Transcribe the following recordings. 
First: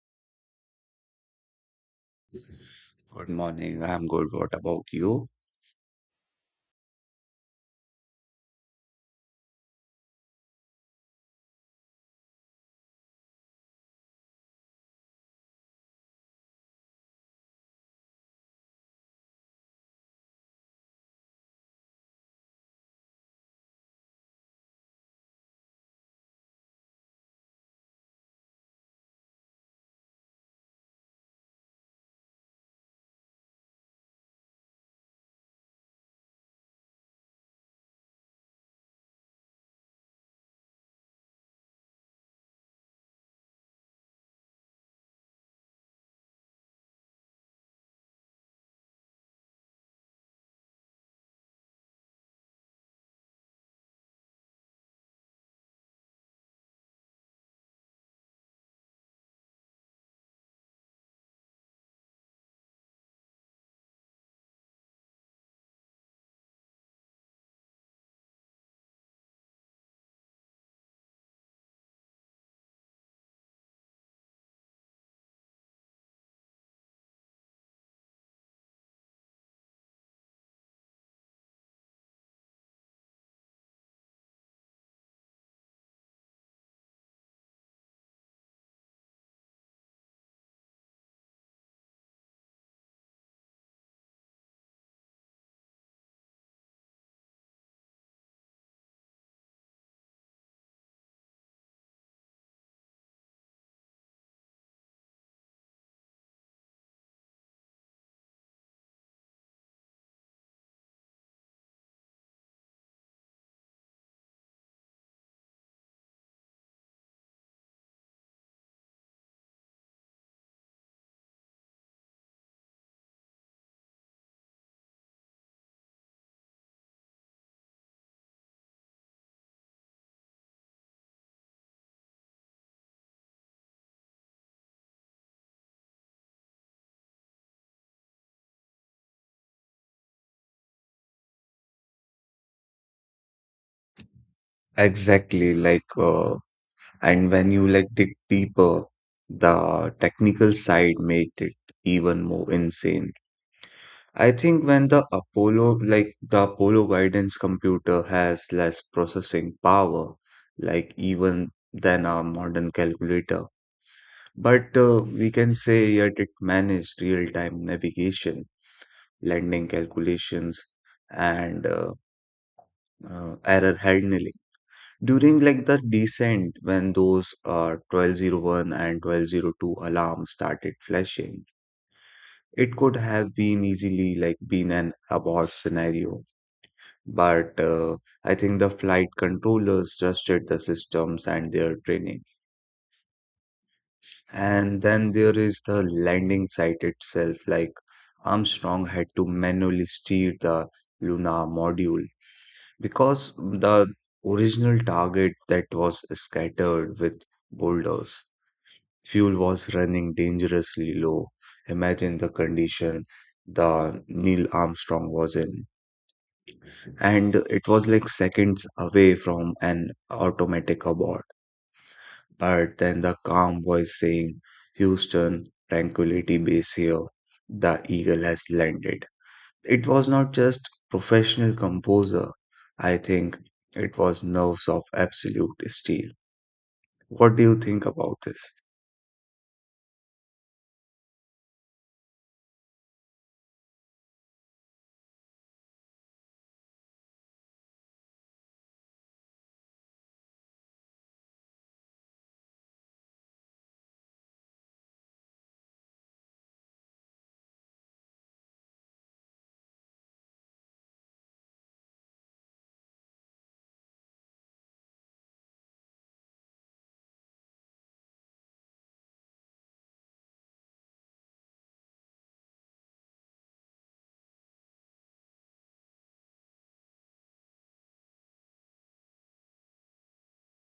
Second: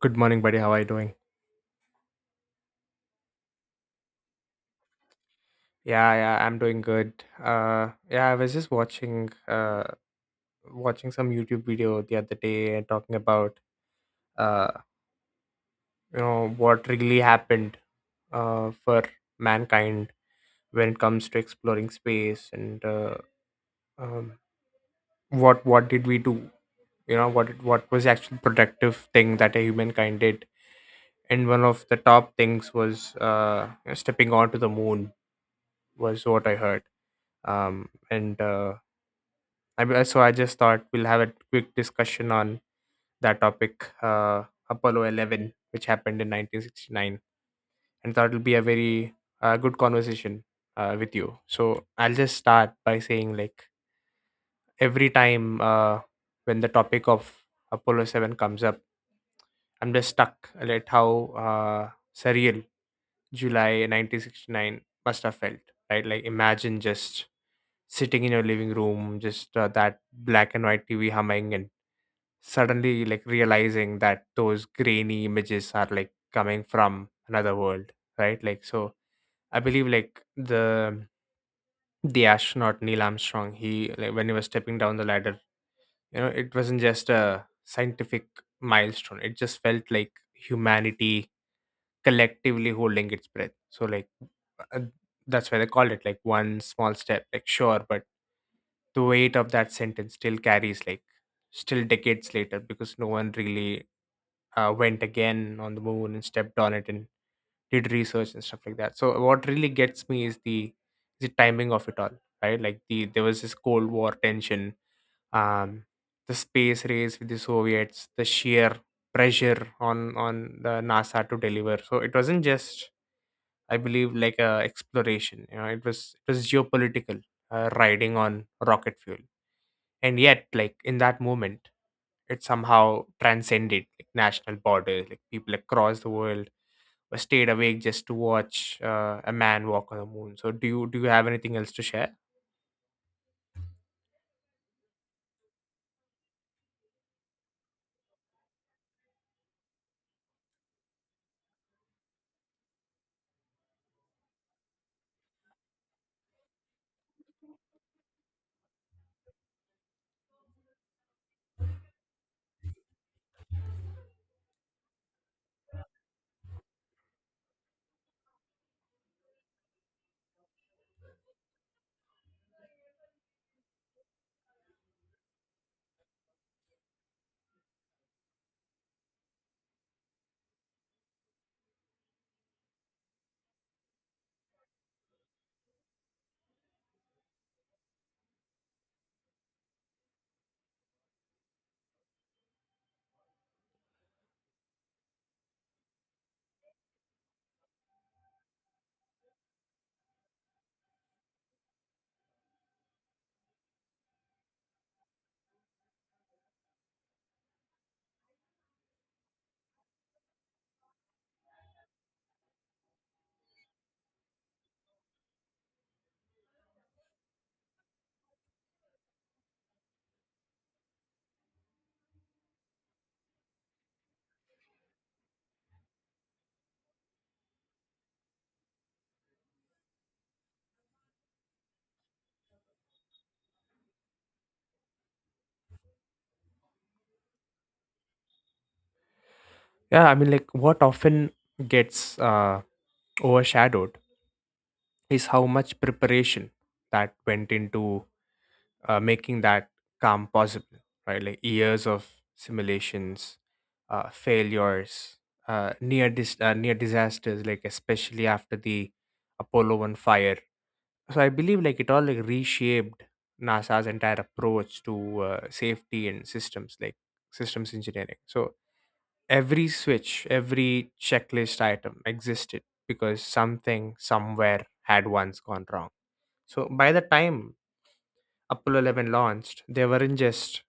Good morning, buddy. How are you doing? Good morning. I'm good. What about you? Yeah, yeah, I'm doing good. Yeah, I was just watching watching some YouTube video the other day and talking about uh you know what really happened for mankind when it comes to exploring space and um what did we do? You know what was the actual productive thing that a humankind did? And one of the top things was stepping onto the moon was what I heard um and uh so I just thought we'll have a quick discussion on that topic, Apollo 11, which happened in 1969, and thought it'll be a very good conversation with you. So I'll just start by saying, like, every time when the topic of Apollo 7 comes up, I'm just stuck at like, how surreal July 1969 must have felt, right? Like, imagine just sitting in your living room, just that black and white TV humming and suddenly like realizing that those grainy images are like coming from another world, right? Like, so I believe like the astronaut Neil Armstrong, he like when he was stepping down the ladder, you know, it wasn't just a scientific milestone. It just felt like humanity collectively holding its breath. So like uh, that's why they called it like one small step, like, sure, but the weight of that sentence still carries like still decades later because no one really went again on the moon and stepped on it, in did research and stuff like that. So what really gets me is the timing of it all, right? Like there was this Cold War tension. um the space race with the Soviets, the sheer pressure on on the NASA to deliver. So it wasn't just, I believe, like a exploration, you know, it was, it was geopolitical, riding on rocket fuel. And yet like in that moment, it somehow transcended like national borders. Like people across the world stayed awake just to watch a man walk on the moon. So do you have anything else to share? Exactly. And when you like dig deeper, the technical side made it even more insane. I think when the Apollo guidance computer has less processing power, like even than a modern calculator. But We can say yet it managed real-time navigation, landing calculations, and error handling. During like the descent, when those 1201 and 1202 alarms started flashing, it could have been easily like been an abort scenario. But I think the flight controllers trusted the systems and their training. And then there is the landing site itself. Like Armstrong had to manually steer the Luna module because the original target that was scattered with boulders. Fuel was running dangerously low. Imagine the condition the Neil Armstrong was in. And it was like seconds away from an automatic abort. But then the calm voice saying, Houston, Tranquility Base here. The Eagle has landed. It was not just professional composure. I think it was nerves of absolute steel. What do you think about this? Yeah, I mean, like what often gets overshadowed is how much preparation that went into making that calm possible, right? Like years of simulations, failures, near disasters, like especially after the Apollo One fire. So I believe like it all like reshaped NASA's entire approach to safety and systems, like systems engineering. So every switch, every checklist item existed because something somewhere had once gone wrong. So by the time Apollo 11 launched, they weren't just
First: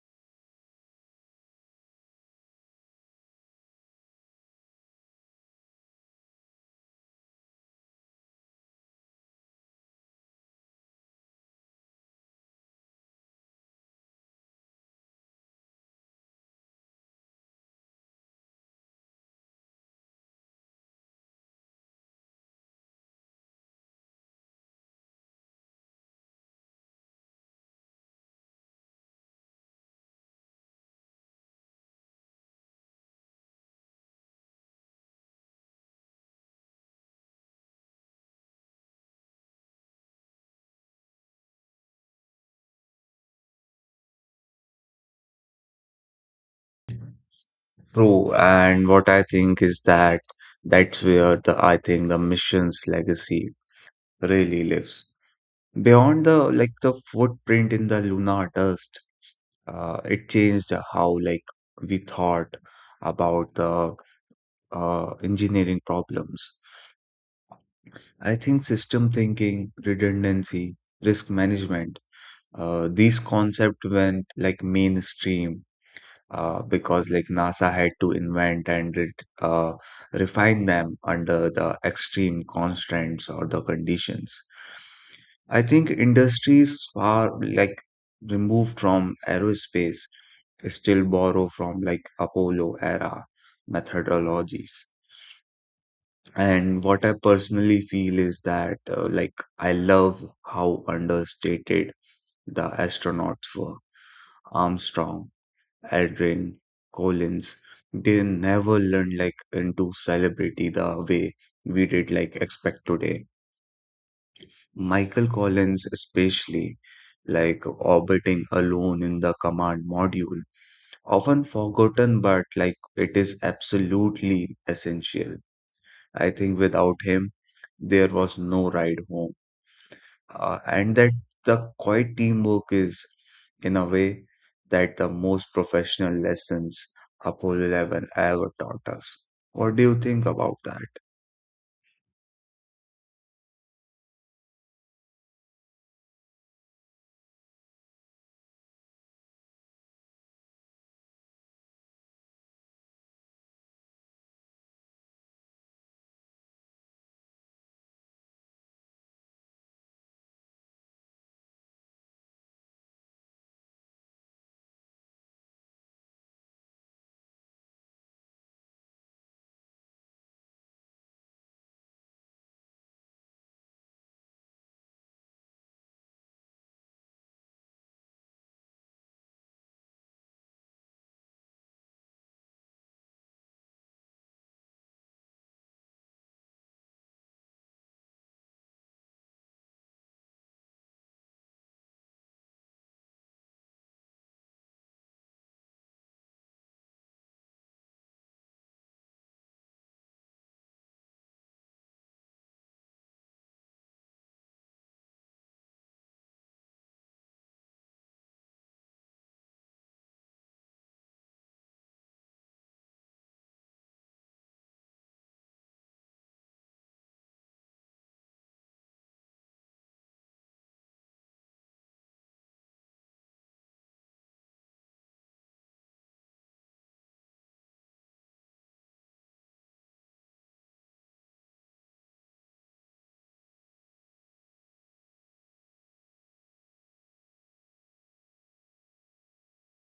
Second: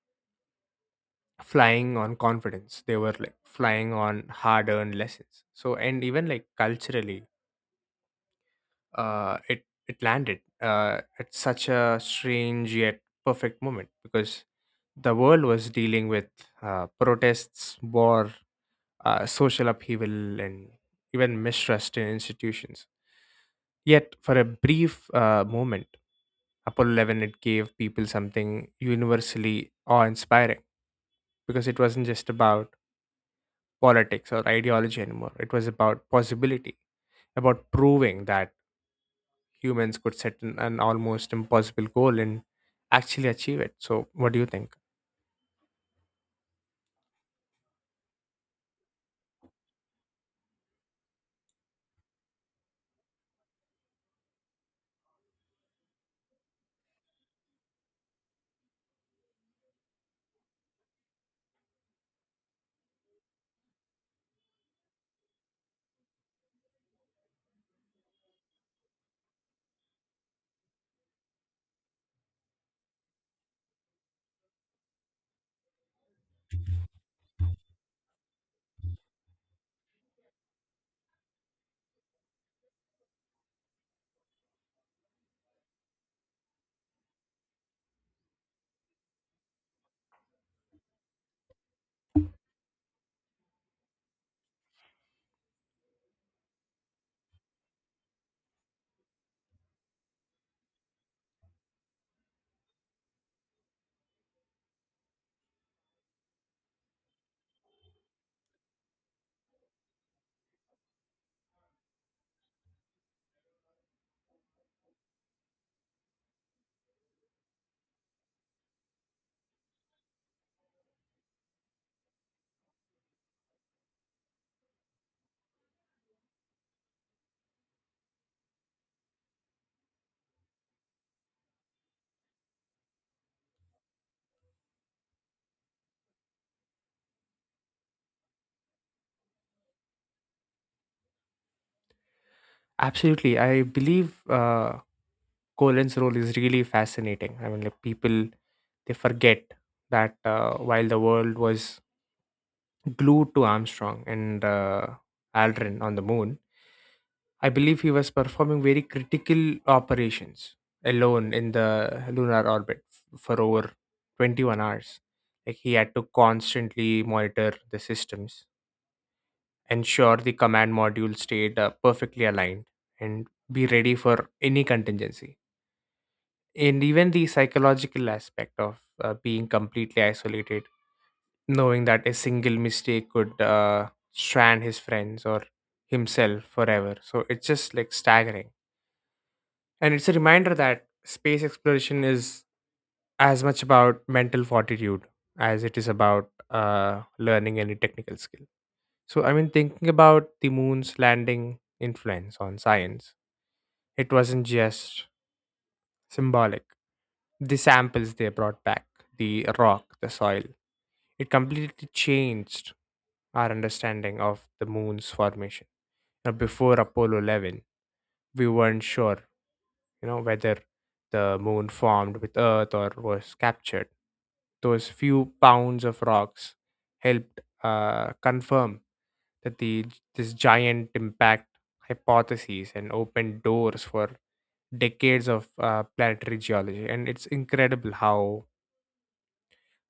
flying on confidence, they were like flying on hard earned lessons. So and even like culturally, uh it it landed at such a strange yet perfect moment because the world was dealing with protests, war, social upheaval, and even mistrust in institutions. Yet, for a brief moment, Apollo 11, it gave people something universally awe-inspiring because it wasn't just about politics or ideology anymore. It was about possibility, about proving that humans could set an almost impossible goal and actually achieve it. So, what do you think? True, and what I think is that that's where the I think the mission's legacy really lives. Beyond the footprint in the lunar dust, it changed how like we thought about the engineering problems. I think system thinking, redundancy, risk management, these concepts went like mainstream because like NASA had to invent and re uh, refine them under the extreme constraints or the conditions. I think industries far like removed from aerospace still borrow from like Apollo era methodologies. And what I personally feel is that like I love how understated the astronauts were. Armstrong, Aldrin, Collins, they never learned like into celebrity the way we did like expect today. Michael Collins especially like orbiting alone in the command module, often forgotten, but like it is absolutely essential. I think without him there was no ride home, and that the quiet teamwork is, in a way, that the most professional lessons Apollo 11 ever taught us. What do you think about that? Absolutely, I believe. Colin's role is really fascinating. I mean, like people, they forget that while the world was glued to Armstrong and Aldrin on the moon, I believe he was performing very critical operations alone in the lunar orbit for over 21 hours. Like he had to constantly monitor the systems, ensure the command module stayed perfectly aligned, and be ready for any contingency. And even the psychological aspect of being completely isolated, knowing that a single mistake could strand his friends or himself forever. So it's just like staggering, and it's a reminder that space exploration is as much about mental fortitude as it is about learning any technical skill. So I mean thinking about the moon's landing influence on science, it wasn't just symbolic. The samples they brought back, the rock, the soil, it completely changed our understanding of the moon's formation. Now, before Apollo 11, we weren't sure, you know, whether the moon formed with Earth or was captured. Those few pounds of rocks helped confirm that the this giant impact hypothesis and opened doors for decades of planetary geology. And it's incredible how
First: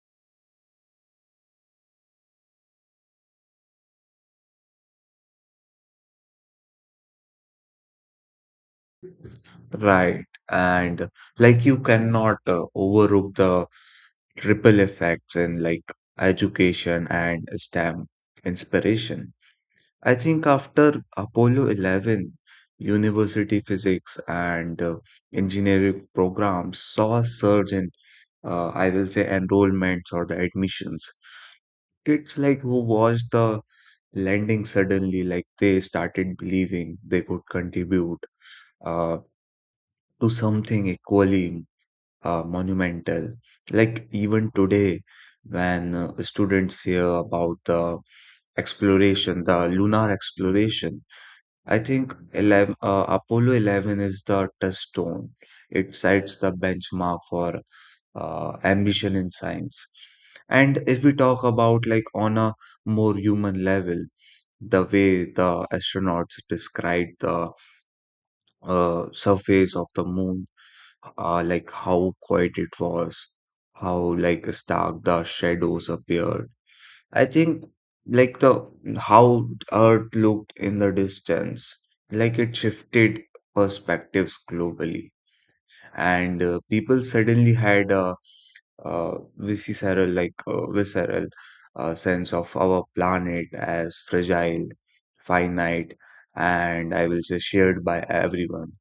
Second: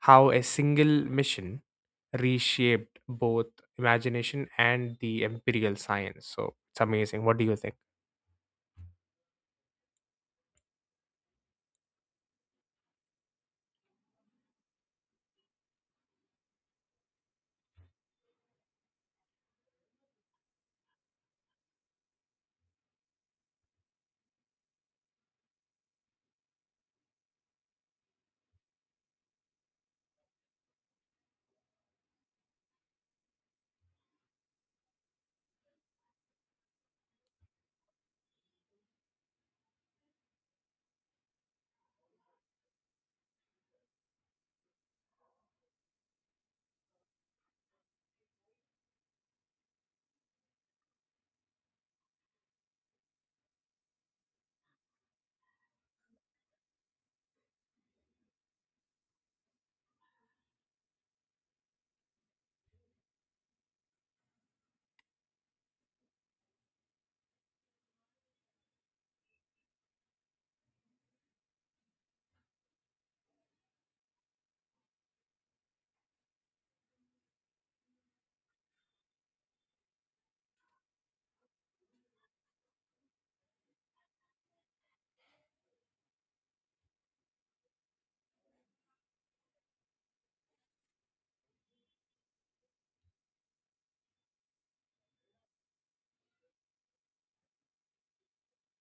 how a single mission reshaped both imagination and the imperial science. So it's amazing, what do you think? Right, and like you cannot overlook the ripple effects in like education and STEM inspiration. I think after Apollo 11, university physics and engineering programs saw a surge in, I will say, enrollments or the admissions. It's like who watched the landing suddenly, like they started believing they could contribute uh, to something equally monumental. Like even today, when students hear about the exploration, the lunar exploration, I think Apollo 11 is the touchstone. It sets the benchmark for ambition in science. And if we talk about like on a more human level, the way the astronauts described the surface of the moon, like how quiet it was, how like stark the shadows appeared, I think like the how Earth looked in the distance, like it shifted perspectives globally, and people suddenly had a visceral sense of our planet as fragile, finite, and I will say shared by everyone.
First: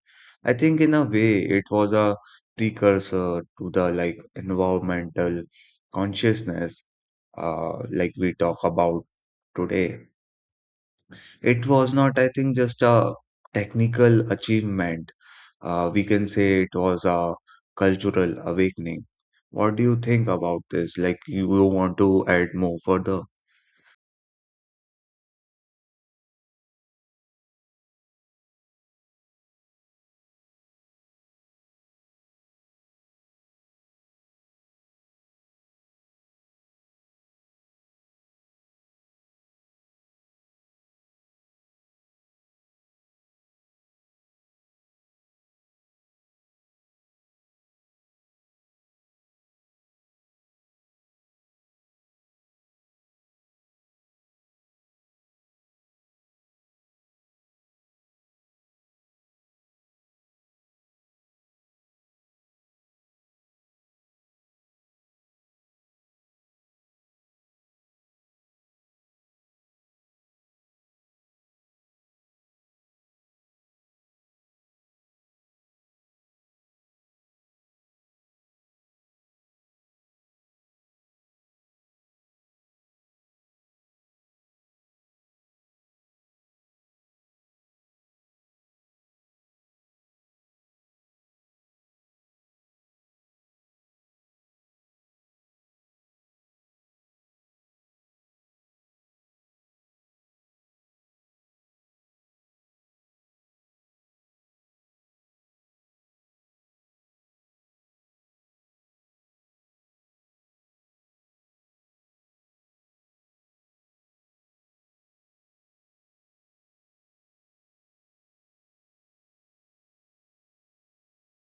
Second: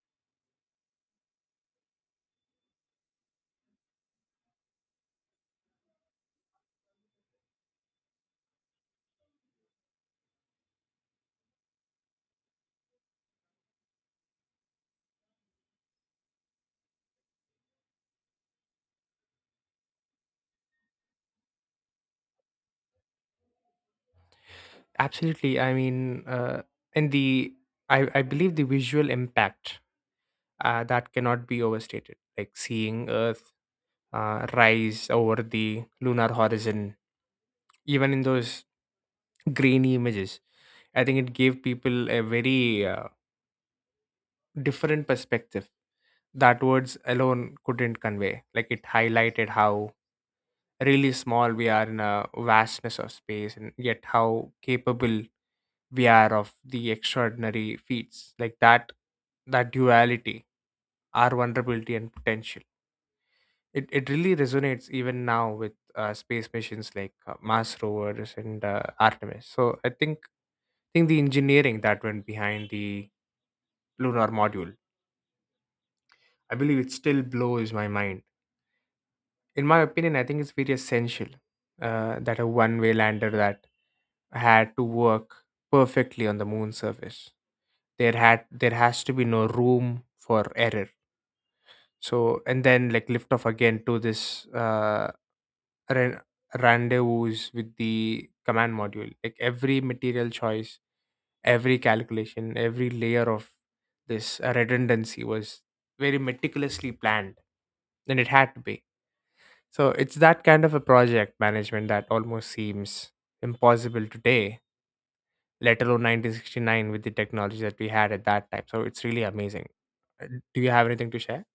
I think in a way it was a precursor to the like environmental consciousness like we talk about today. It was not, I think, just a technical achievement. We can say it was a cultural awakening. What do you think about this? Like, you want to add more further? Absolutely. I mean, and the I believe the visual impact that cannot be overstated. Like seeing Earth rise over the lunar horizon, even in those grainy images, I think it gave people a very different perspective that words alone couldn't convey. Like it highlighted how really small we are in a vastness of space, and yet how capable VR of the extraordinary feats like that, that duality, our vulnerability and potential. It really resonates even now with space missions like Mars rovers and Artemis. So I think the engineering that went behind the lunar module, I believe it still blows my mind. In my opinion, I think it's very essential that a one way lander that had to work perfectly on the moon surface. There has to be no room for error. So and then like lift off again to this ran- rendezvous with the command module. Like every material choice, every calculation, every layer of this redundancy was very meticulously planned, and it had to be. So it's that kind of a project management that almost seems impossible today, let alone 1969 with the technology that we had at that time. So it's really amazing. Uh, Do you have anything to share?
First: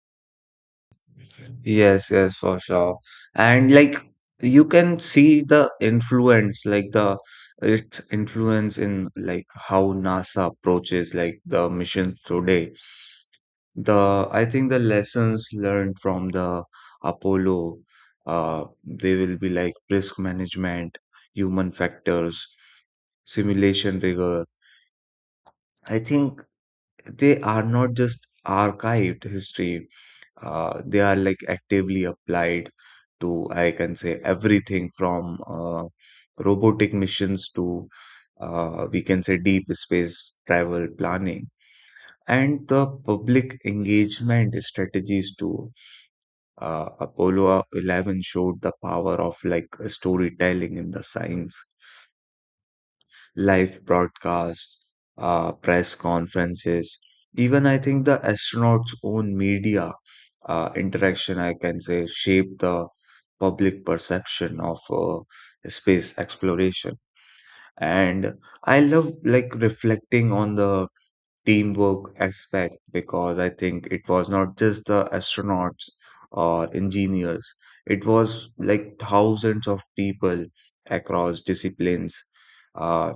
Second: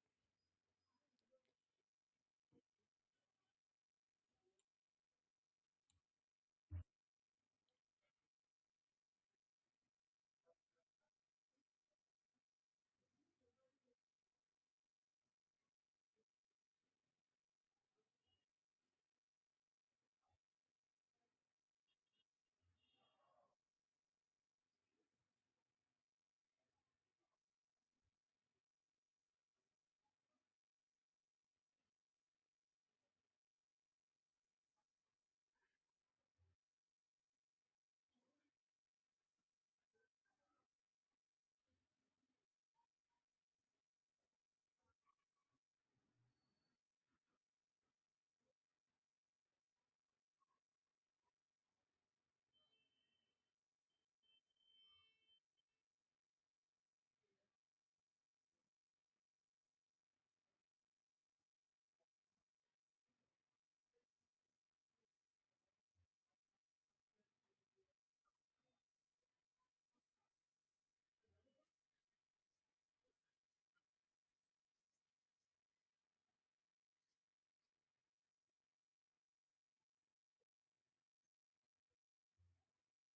Yes, yes, for sure. And like you can see the influence, like the its influence in like how NASA approaches like the missions today. The I think the lessons learned from the Apollo, they will be like risk management, human factors, simulation rigor. I think they are not just archived history, they are like actively applied to, I can say, everything from robotic missions to, we can say, deep space travel planning and the public engagement strategies too. Apollo 11 showed the power of like storytelling in the science, live broadcast, press conferences, even I think the astronauts' own media interaction, I can say, shaped the public perception of space exploration. And I love like reflecting on the teamwork aspect because I think it was not just the astronauts or engineers, it was like thousands of people across disciplines. Uh,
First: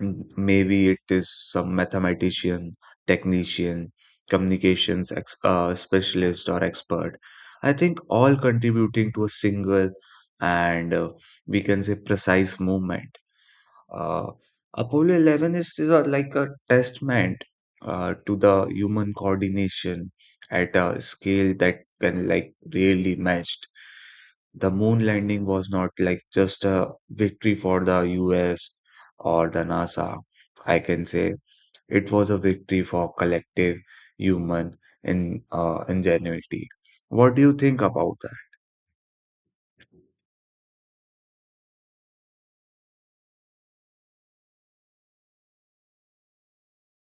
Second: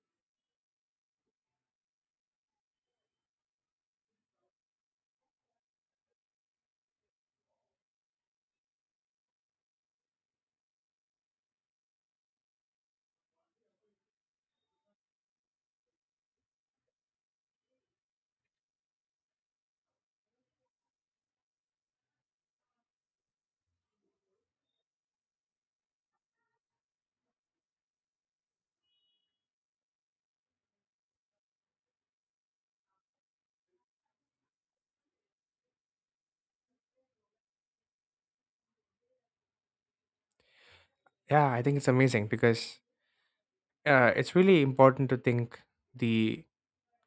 Maybe it is some mathematician, technician, communications ex specialist, or expert. I think all contributing to a single and we can say precise movement. Uh, Apollo 11 is, is a, like a testament to the human coordination at a scale that can like really matched. The moon landing was not like just a victory for the US or the NASA. I can say it was a victory for collective human in ingenuity. What do you think about that? Yeah, I think it's amazing because it's really important to think the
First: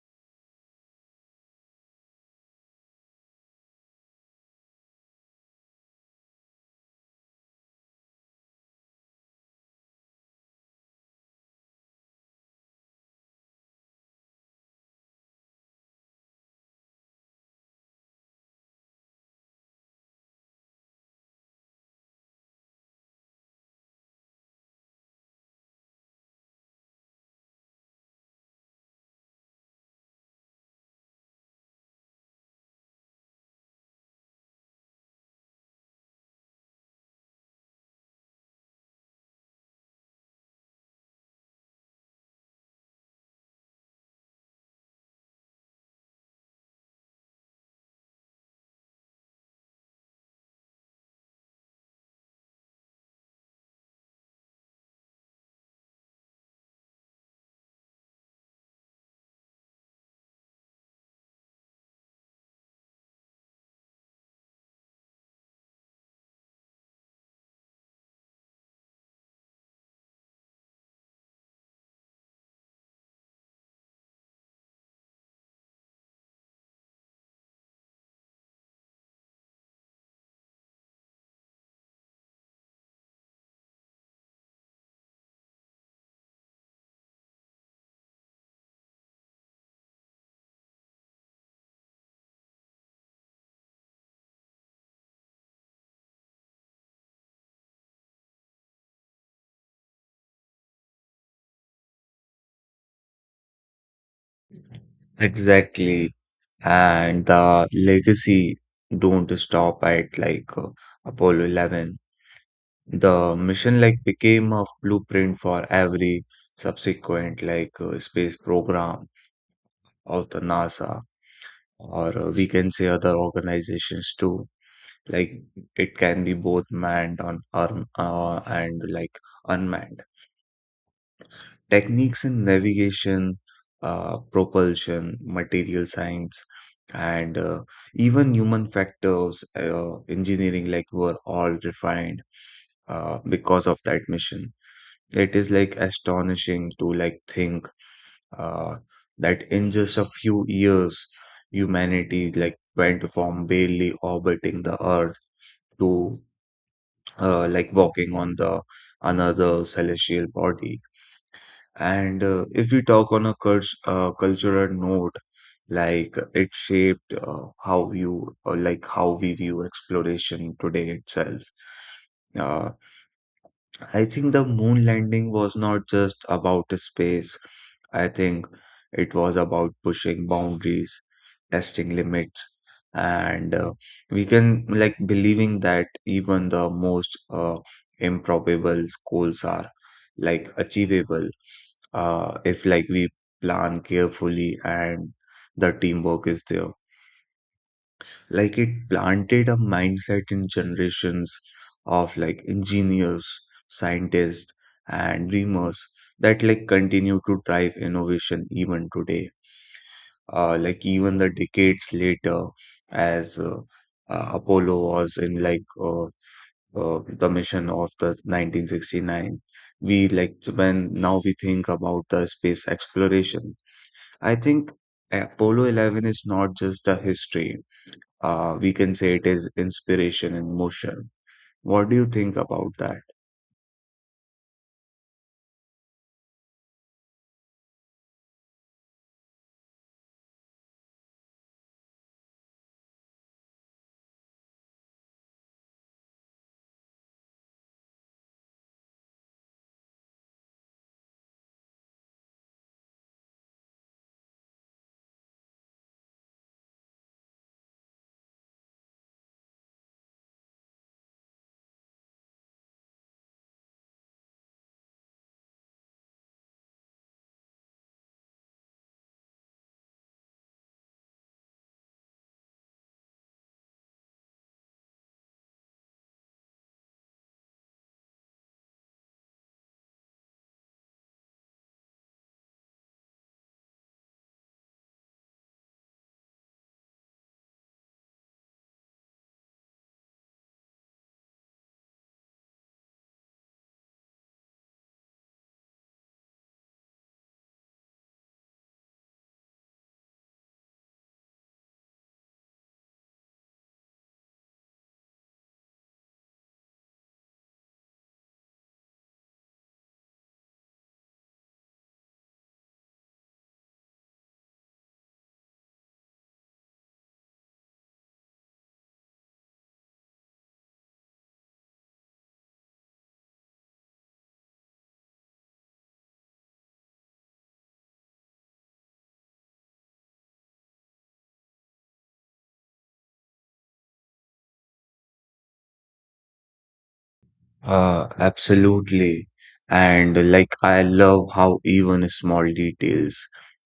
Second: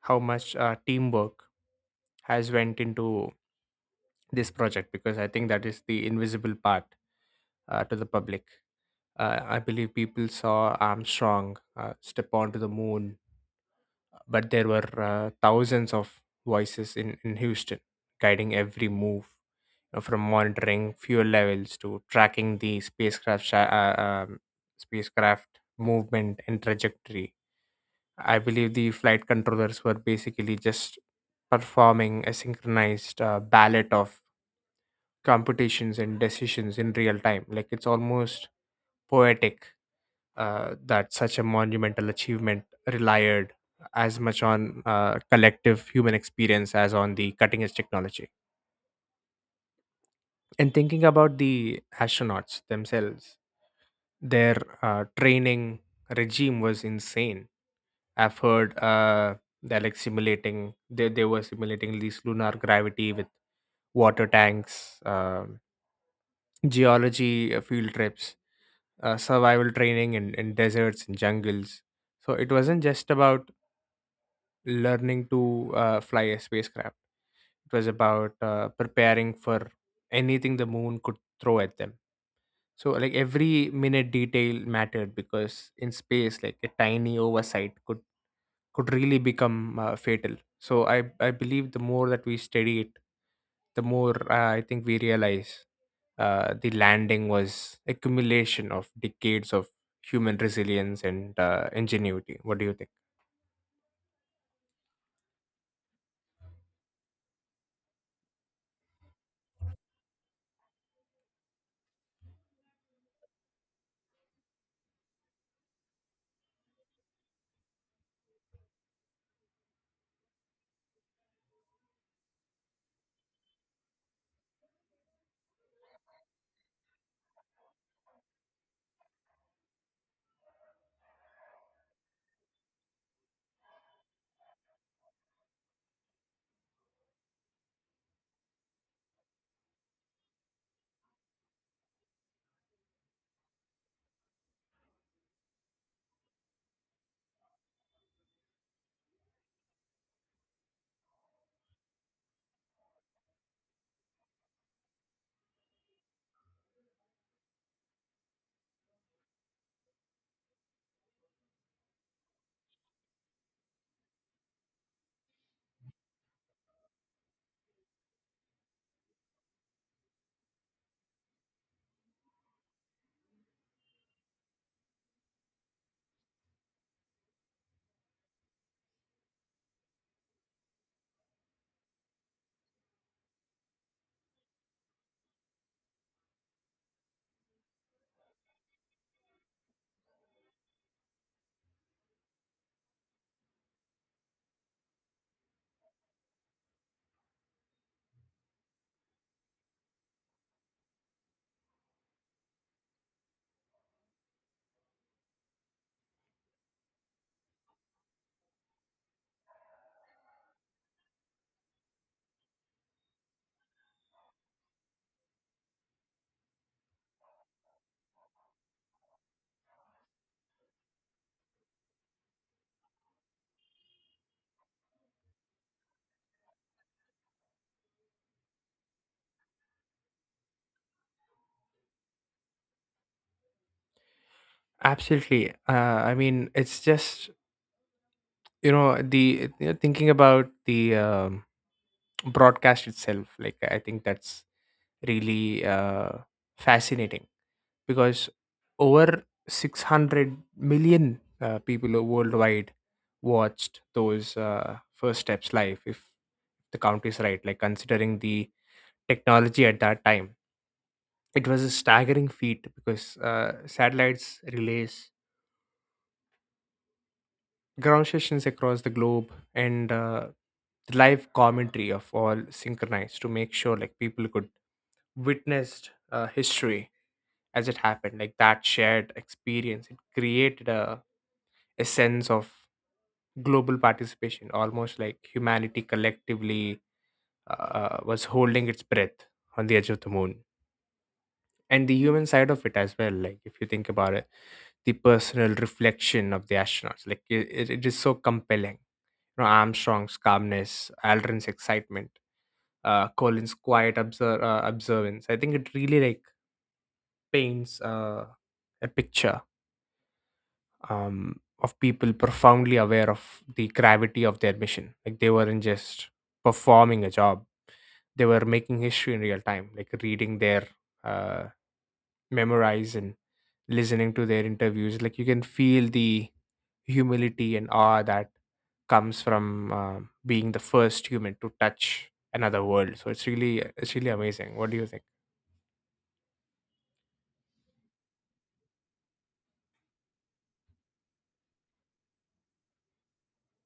how much teamwork has went into this project because I think that is the invisible part to the public. I believe people saw Armstrong step onto the moon, but there were thousands of voices in Houston guiding every move, you know, from monitoring fuel levels to tracking the spacecraft uh, um, spacecraft movement and trajectory. I believe the flight controllers were basically just performing a synchronized ballet of computations and decisions in real time. Like it's almost poetic that such a monumental achievement relied as much on collective human experience as on the cutting edge technology. And thinking about the astronauts themselves, their training regime was insane. I've heard they're like simulating, they were simulating these lunar gravity with water tanks, geology field trips, survival training in deserts and jungles. So it wasn't just about learning to fly a spacecraft. It was about preparing for anything the moon could throw at them. So like every minute detail mattered because in space, like a tiny oversight could really become fatal. So I believe the more that we study it, the more I think we realize the landing was accumulation of decades of human resilience and ingenuity. What do you think? Exactly. And the legacy don't stop at like Apollo 11. The mission like became a blueprint for every subsequent like space program of the NASA or we can say other organizations too. Like it can be both manned on arm and like unmanned. Techniques in navigation, propulsion, material science, and even human factors, engineering, like were all refined because of that mission. It is like astonishing to like think uh, that in just a few years, humanity like went from barely orbiting the Earth to like walking on the another celestial body, and if we talk on a curs cultural note, like it shaped how you like how we view exploration today itself. Uh, I think the moon landing was not just about the space. I think it was about pushing boundaries, testing limits, and we can like believing that even the most improbable goals are like achievable if like we plan carefully and the teamwork is there. Like it planted a mindset in generations of like engineers, scientists, and dreamers that like continue to drive innovation even today. Like even the decades later, as Apollo was in like the mission of the 1969, we like when now we think about the space exploration. I think Apollo 11 is not just a history. We can say it is inspiration in motion. What do you think about that? Absolutely. I mean, it's just thinking about the broadcast itself. Like I think that's really fascinating because over 600 million people worldwide watched those first steps live. If the count is right, like considering the technology at that time, it was a staggering feat because satellites relays, ground stations across the globe, and the live commentary of all synchronized to make sure like people could witness history as it happened. Like that shared experience, it created a sense of global participation, almost like humanity collectively was holding its breath on the edge of the moon. And the human side of it as well, like if you think about it, the personal reflection of the astronauts, like it is so compelling. You know, Armstrong's calmness, Aldrin's excitement, Colin's quiet observance. I think it really like paints a picture of people profoundly aware of the gravity of their mission. Like they weren't just performing a job, they were making history in real time. Like reading their uh, memorize and listening to their interviews, like you can feel the humility and awe that comes from being the first human to touch another world. So it's really, it's really amazing, what do you think? Absolutely. And like, I love how even small details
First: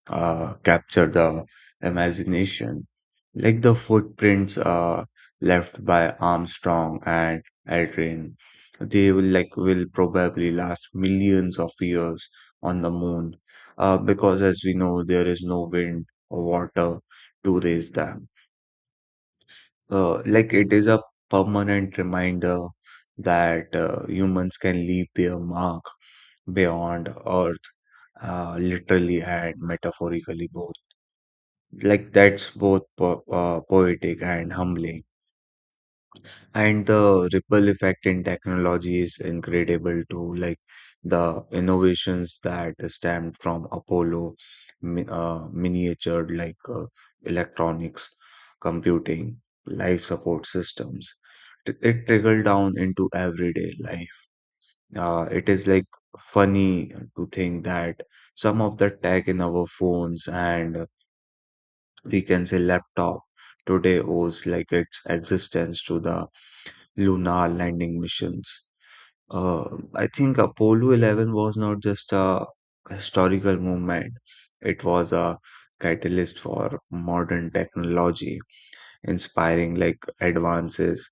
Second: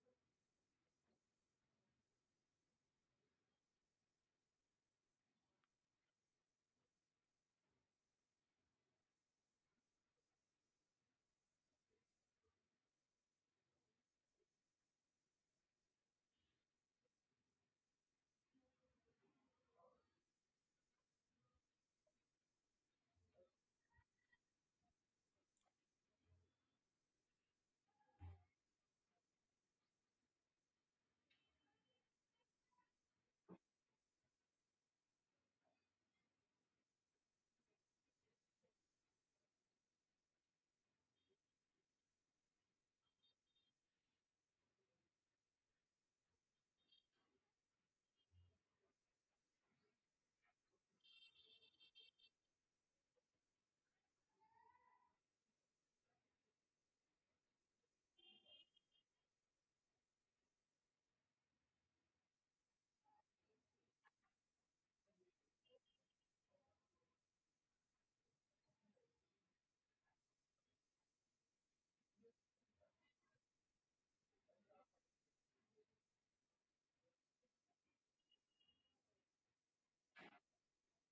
capture the imagination, like the footprints left by Armstrong and Aldrin. They will like will probably last millions of years on the moon, because as we know, there is no wind or water to raise them. Like it is a permanent reminder that humans can leave their mark beyond Earth, literally and metaphorically both. Like that's both po poetic and humbling. And the ripple effect in technology is incredible too, like the innovations that stemmed from Apollo, miniature like electronics, computing, life support systems. It trickled down into everyday life. It is like funny to think that some of the tech in our phones and we can say laptop today owes like its existence to the lunar landing missions. Uh, I think Apollo 11 was not just a historical movement, it was a catalyst for modern technology, inspiring like advances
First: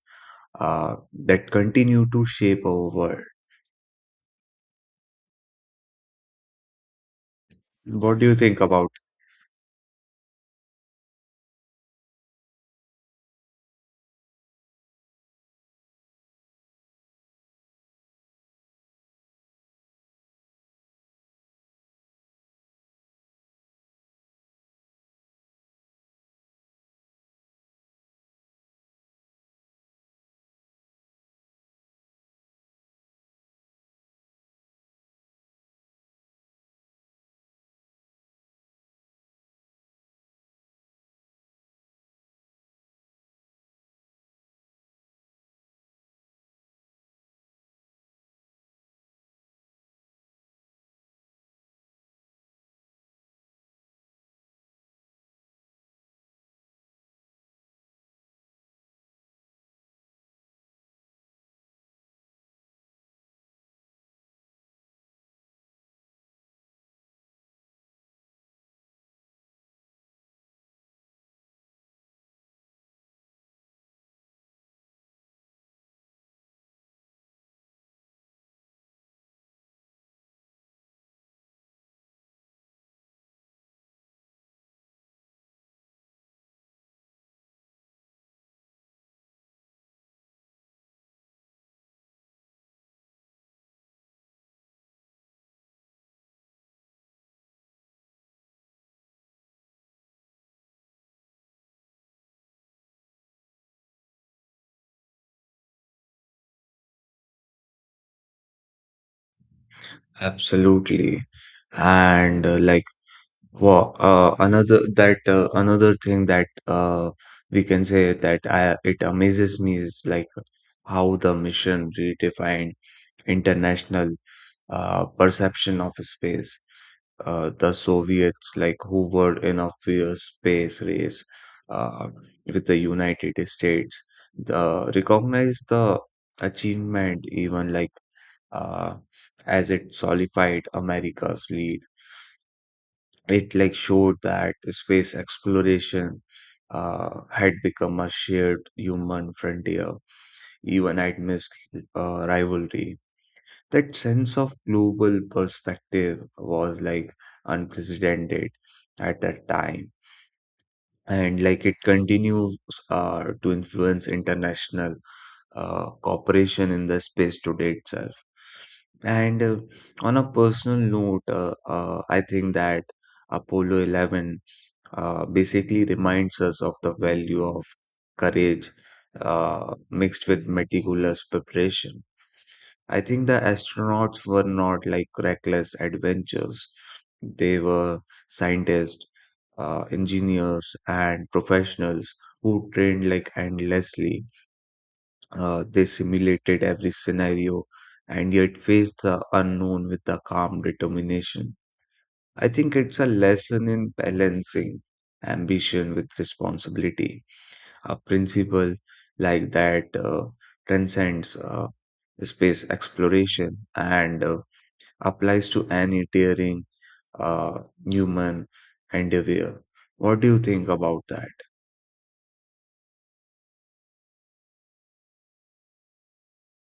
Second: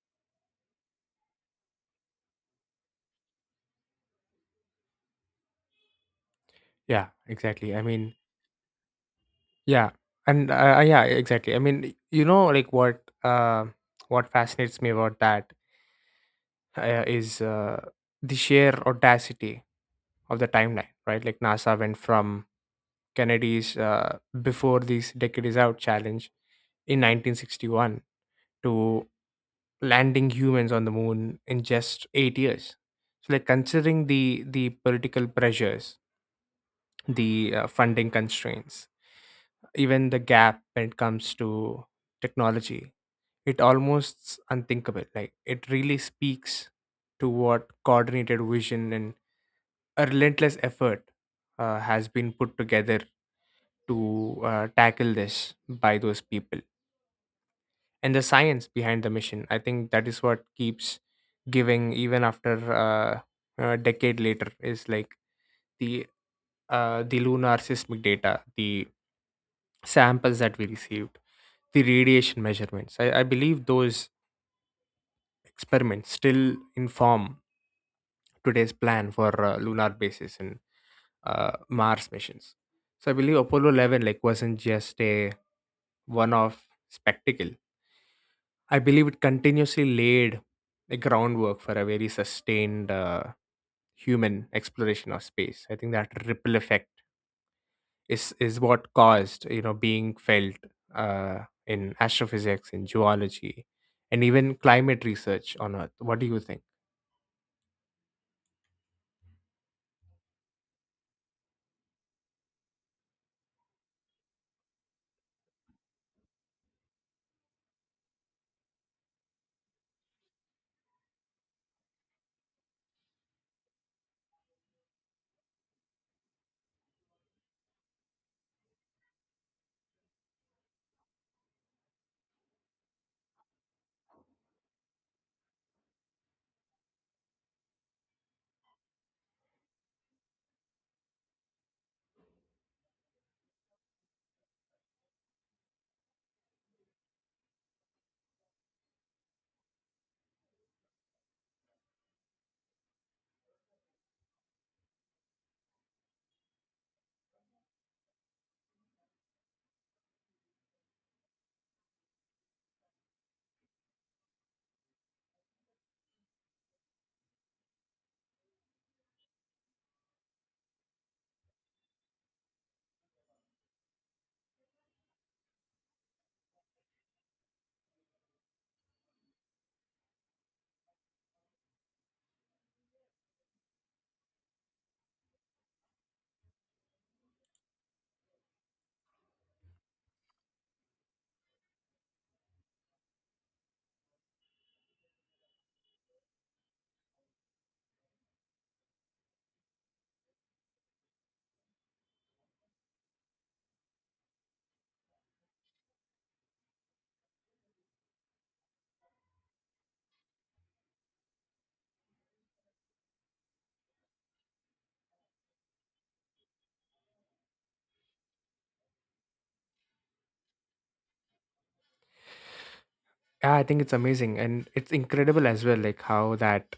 uh, that continue to shape our world. yeah exactly i mean What do you think about? yeah, and yeah, exactly, I mean, you know, like what fascinates me about that is the sheer audacity of the timeline, right? Like NASA went from Kennedy's before this decade is out challenge in 1961 to landing humans on the moon in just 8 years. So, like considering the political pressures, the funding constraints, even the gap when it comes to technology, it almost unthinkable. Like it really speaks to what coordinated vision and a relentless effort has been put together to tackle this by those people. And the science behind the mission, I think that is what keeps giving even after uh, a decade later is like the the lunar seismic data, the samples that we received, the radiation measurements. I believe those experiments still inform today's plan for lunar bases and Mars missions. So I believe Apollo 11 like wasn't just a one-off spectacle. I believe it continuously laid the groundwork for a very sustained human exploration of space. I think that ripple effect is what caused you know being felt uh, in astrophysics, in geology, and even climate research on Earth. What do you think? Absolutely. And like, Wow. Another thing that we can say that I, it amazes me is like how the mission redefined international perception of space. The Soviets, like who were in a fierce space race uh, with the United States, the, recognized the achievement even like uh, as it solidified America's lead, it like showed that space exploration had become a shared human frontier, even amidst rivalry. That sense of global perspective was like unprecedented at that time, and like it continues to influence international cooperation in the space today itself. And on a personal note, I think that Apollo 11 basically reminds us of the value of courage mixed with meticulous preparation. I think the astronauts were not like reckless adventurers, they were scientists, engineers, and professionals who trained like endlessly. They simulated every scenario and yet faced the unknown with the calm determination. I think it's a lesson in balancing ambition with responsibility. A principle like that transcends space exploration and applies to any daring uh, human endeavor. What do you think about that? Yeah, I think it's amazing and it's incredible as well, like how that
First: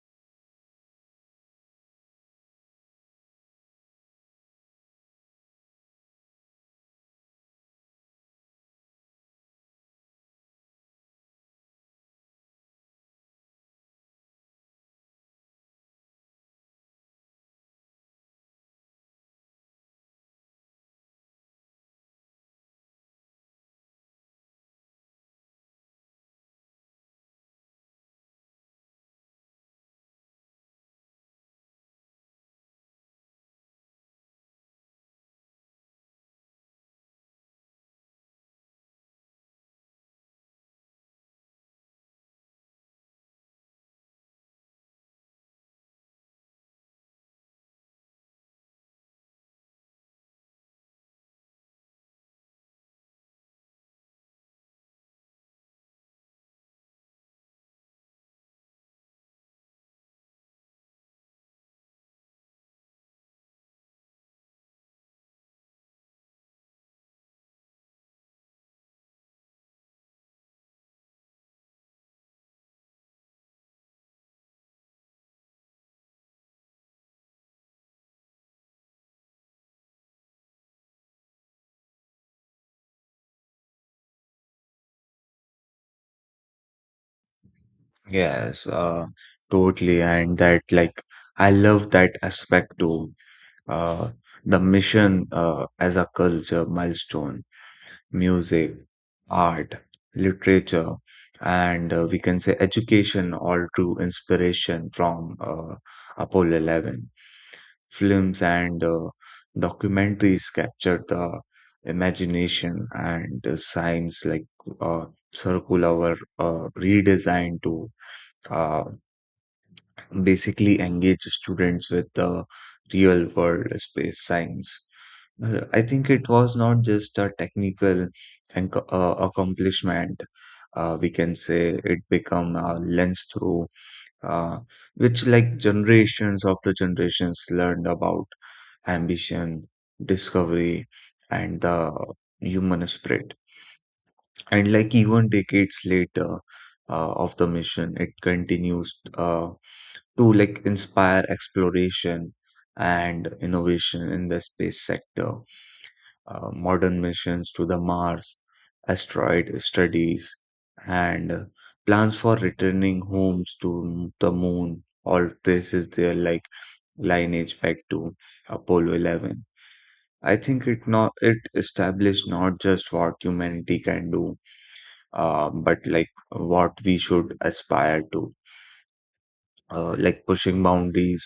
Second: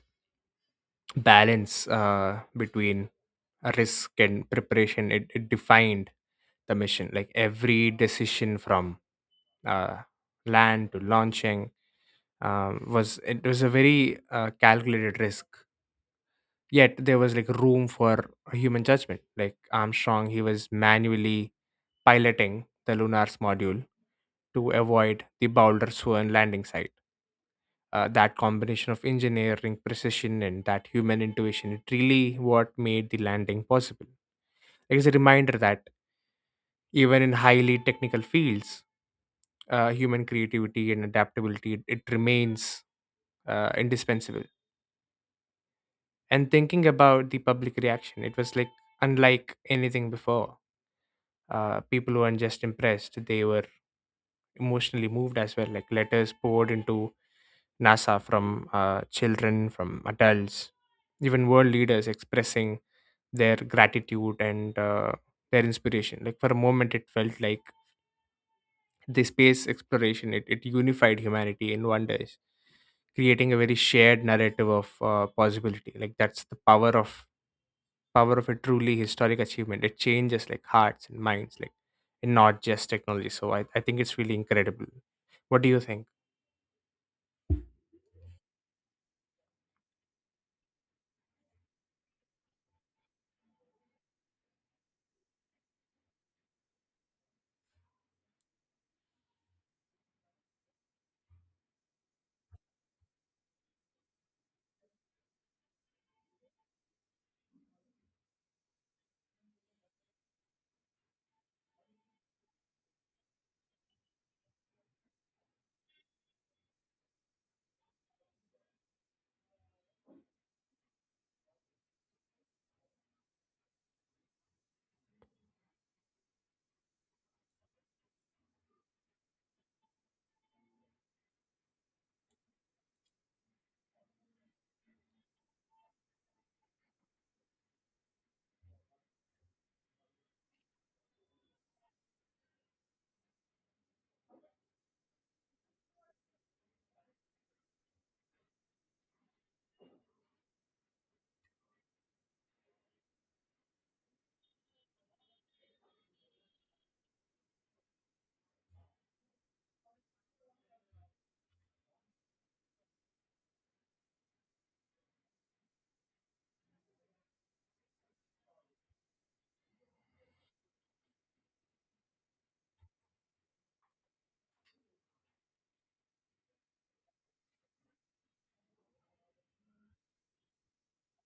balance between risk and preparation it defined the mission. Like every decision from uh, land to launching was it was a very calculated risk. Yet there was like room for human judgment. Like Armstrong, he was manually piloting the Lunar's module to avoid the Boulder Swan landing site. That combination of engineering precision and that human intuition, it really what made the landing possible. Like, it's a reminder that even in highly technical fields, human creativity and adaptability it remains indispensable. And thinking about the public reaction, it was like unlike anything before. People weren't just impressed, they were emotionally moved as well, like letters poured into NASA, from children, from adults, even world leaders expressing their gratitude and their inspiration. Like for a moment, it felt like the space exploration it unified humanity in wonders, creating a very shared narrative of possibility. Like that's the power of a truly historic achievement. It changes like hearts and minds, like, and not just technology. So I think it's really incredible. What do you think? Yes, totally. And that, like, I love that aspect too. Uh, the mission as a culture milestone, music, art, literature, and we can say education, all drew inspiration from Apollo 11. Films and documentaries captured the imagination and science, like uh, circular were redesigned to uh, basically engage students with the real world space science. I think it was not just a technical and accomplishment. We can say it become a lens through uh, which like generations of the generations learned about ambition, discovery, and the human spirit. And like even decades later of the mission, it continues. To like inspire exploration and innovation in the space sector. Modern missions to the Mars, asteroid studies, and plans for returning homes to the moon all traces their like lineage back to Apollo 11. I think it not it established not just what humanity can do, but like what we should aspire to. Like pushing boundaries,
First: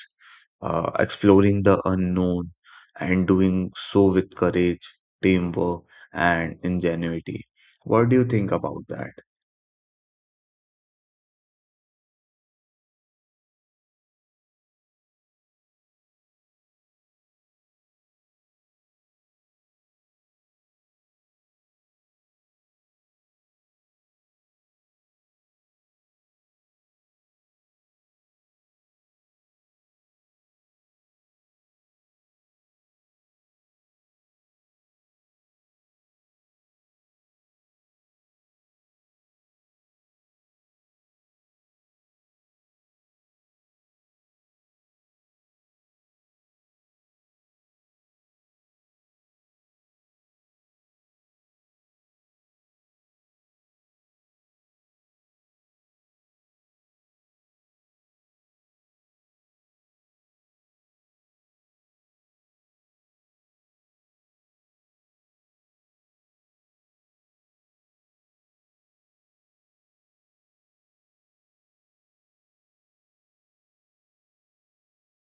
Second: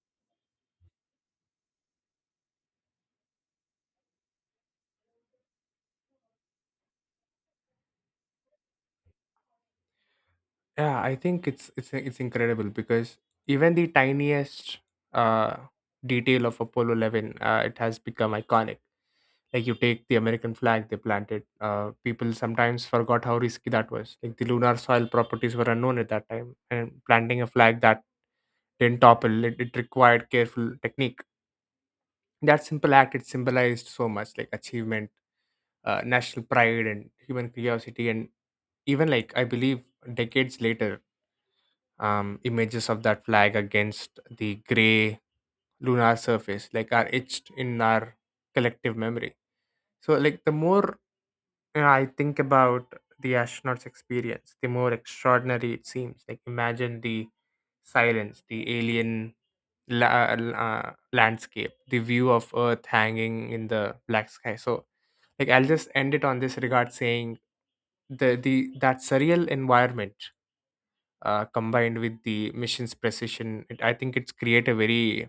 exploring the unknown, and doing so with courage, teamwork, and ingenuity. What do you think about that? Yeah, I think it's incredible because even the tiniest uh, detail of Apollo 11, it has become iconic. Like you take the American flag they planted, people sometimes forgot how risky that was. Like the lunar soil properties were unknown at that time, and planting a flag that didn't topple, it required careful technique. That simple act it symbolized so much, like achievement, national pride, and human curiosity, and even like I believe decades later, images of that flag against the gray lunar surface like are etched in our collective memory. So like the more you know, I think about the astronauts experience, the more extraordinary it seems. Like imagine the silence, the alien landscape, the view of Earth hanging in the black sky. So like I'll just end it on this regard saying the that surreal environment combined with the mission's precision, I think it's create a very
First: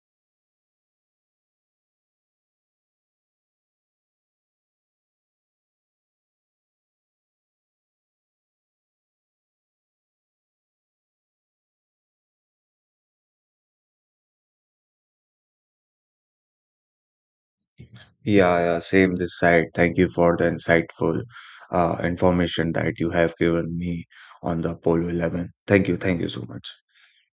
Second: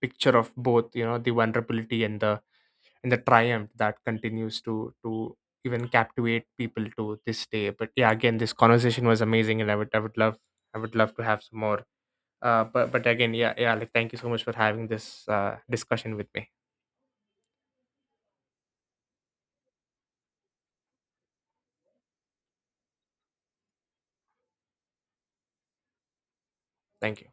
picture of both, you know, the vulnerability and the triumph that continues to even captivate people to this day. But yeah, again, this conversation was amazing, and I would love to have some more. But again, yeah, like thank you so much for having this discussion with me. Yeah, yeah, same this side. Thank you for the insightful information that you have given me on the Apollo 11. Thank you so much. Thank you.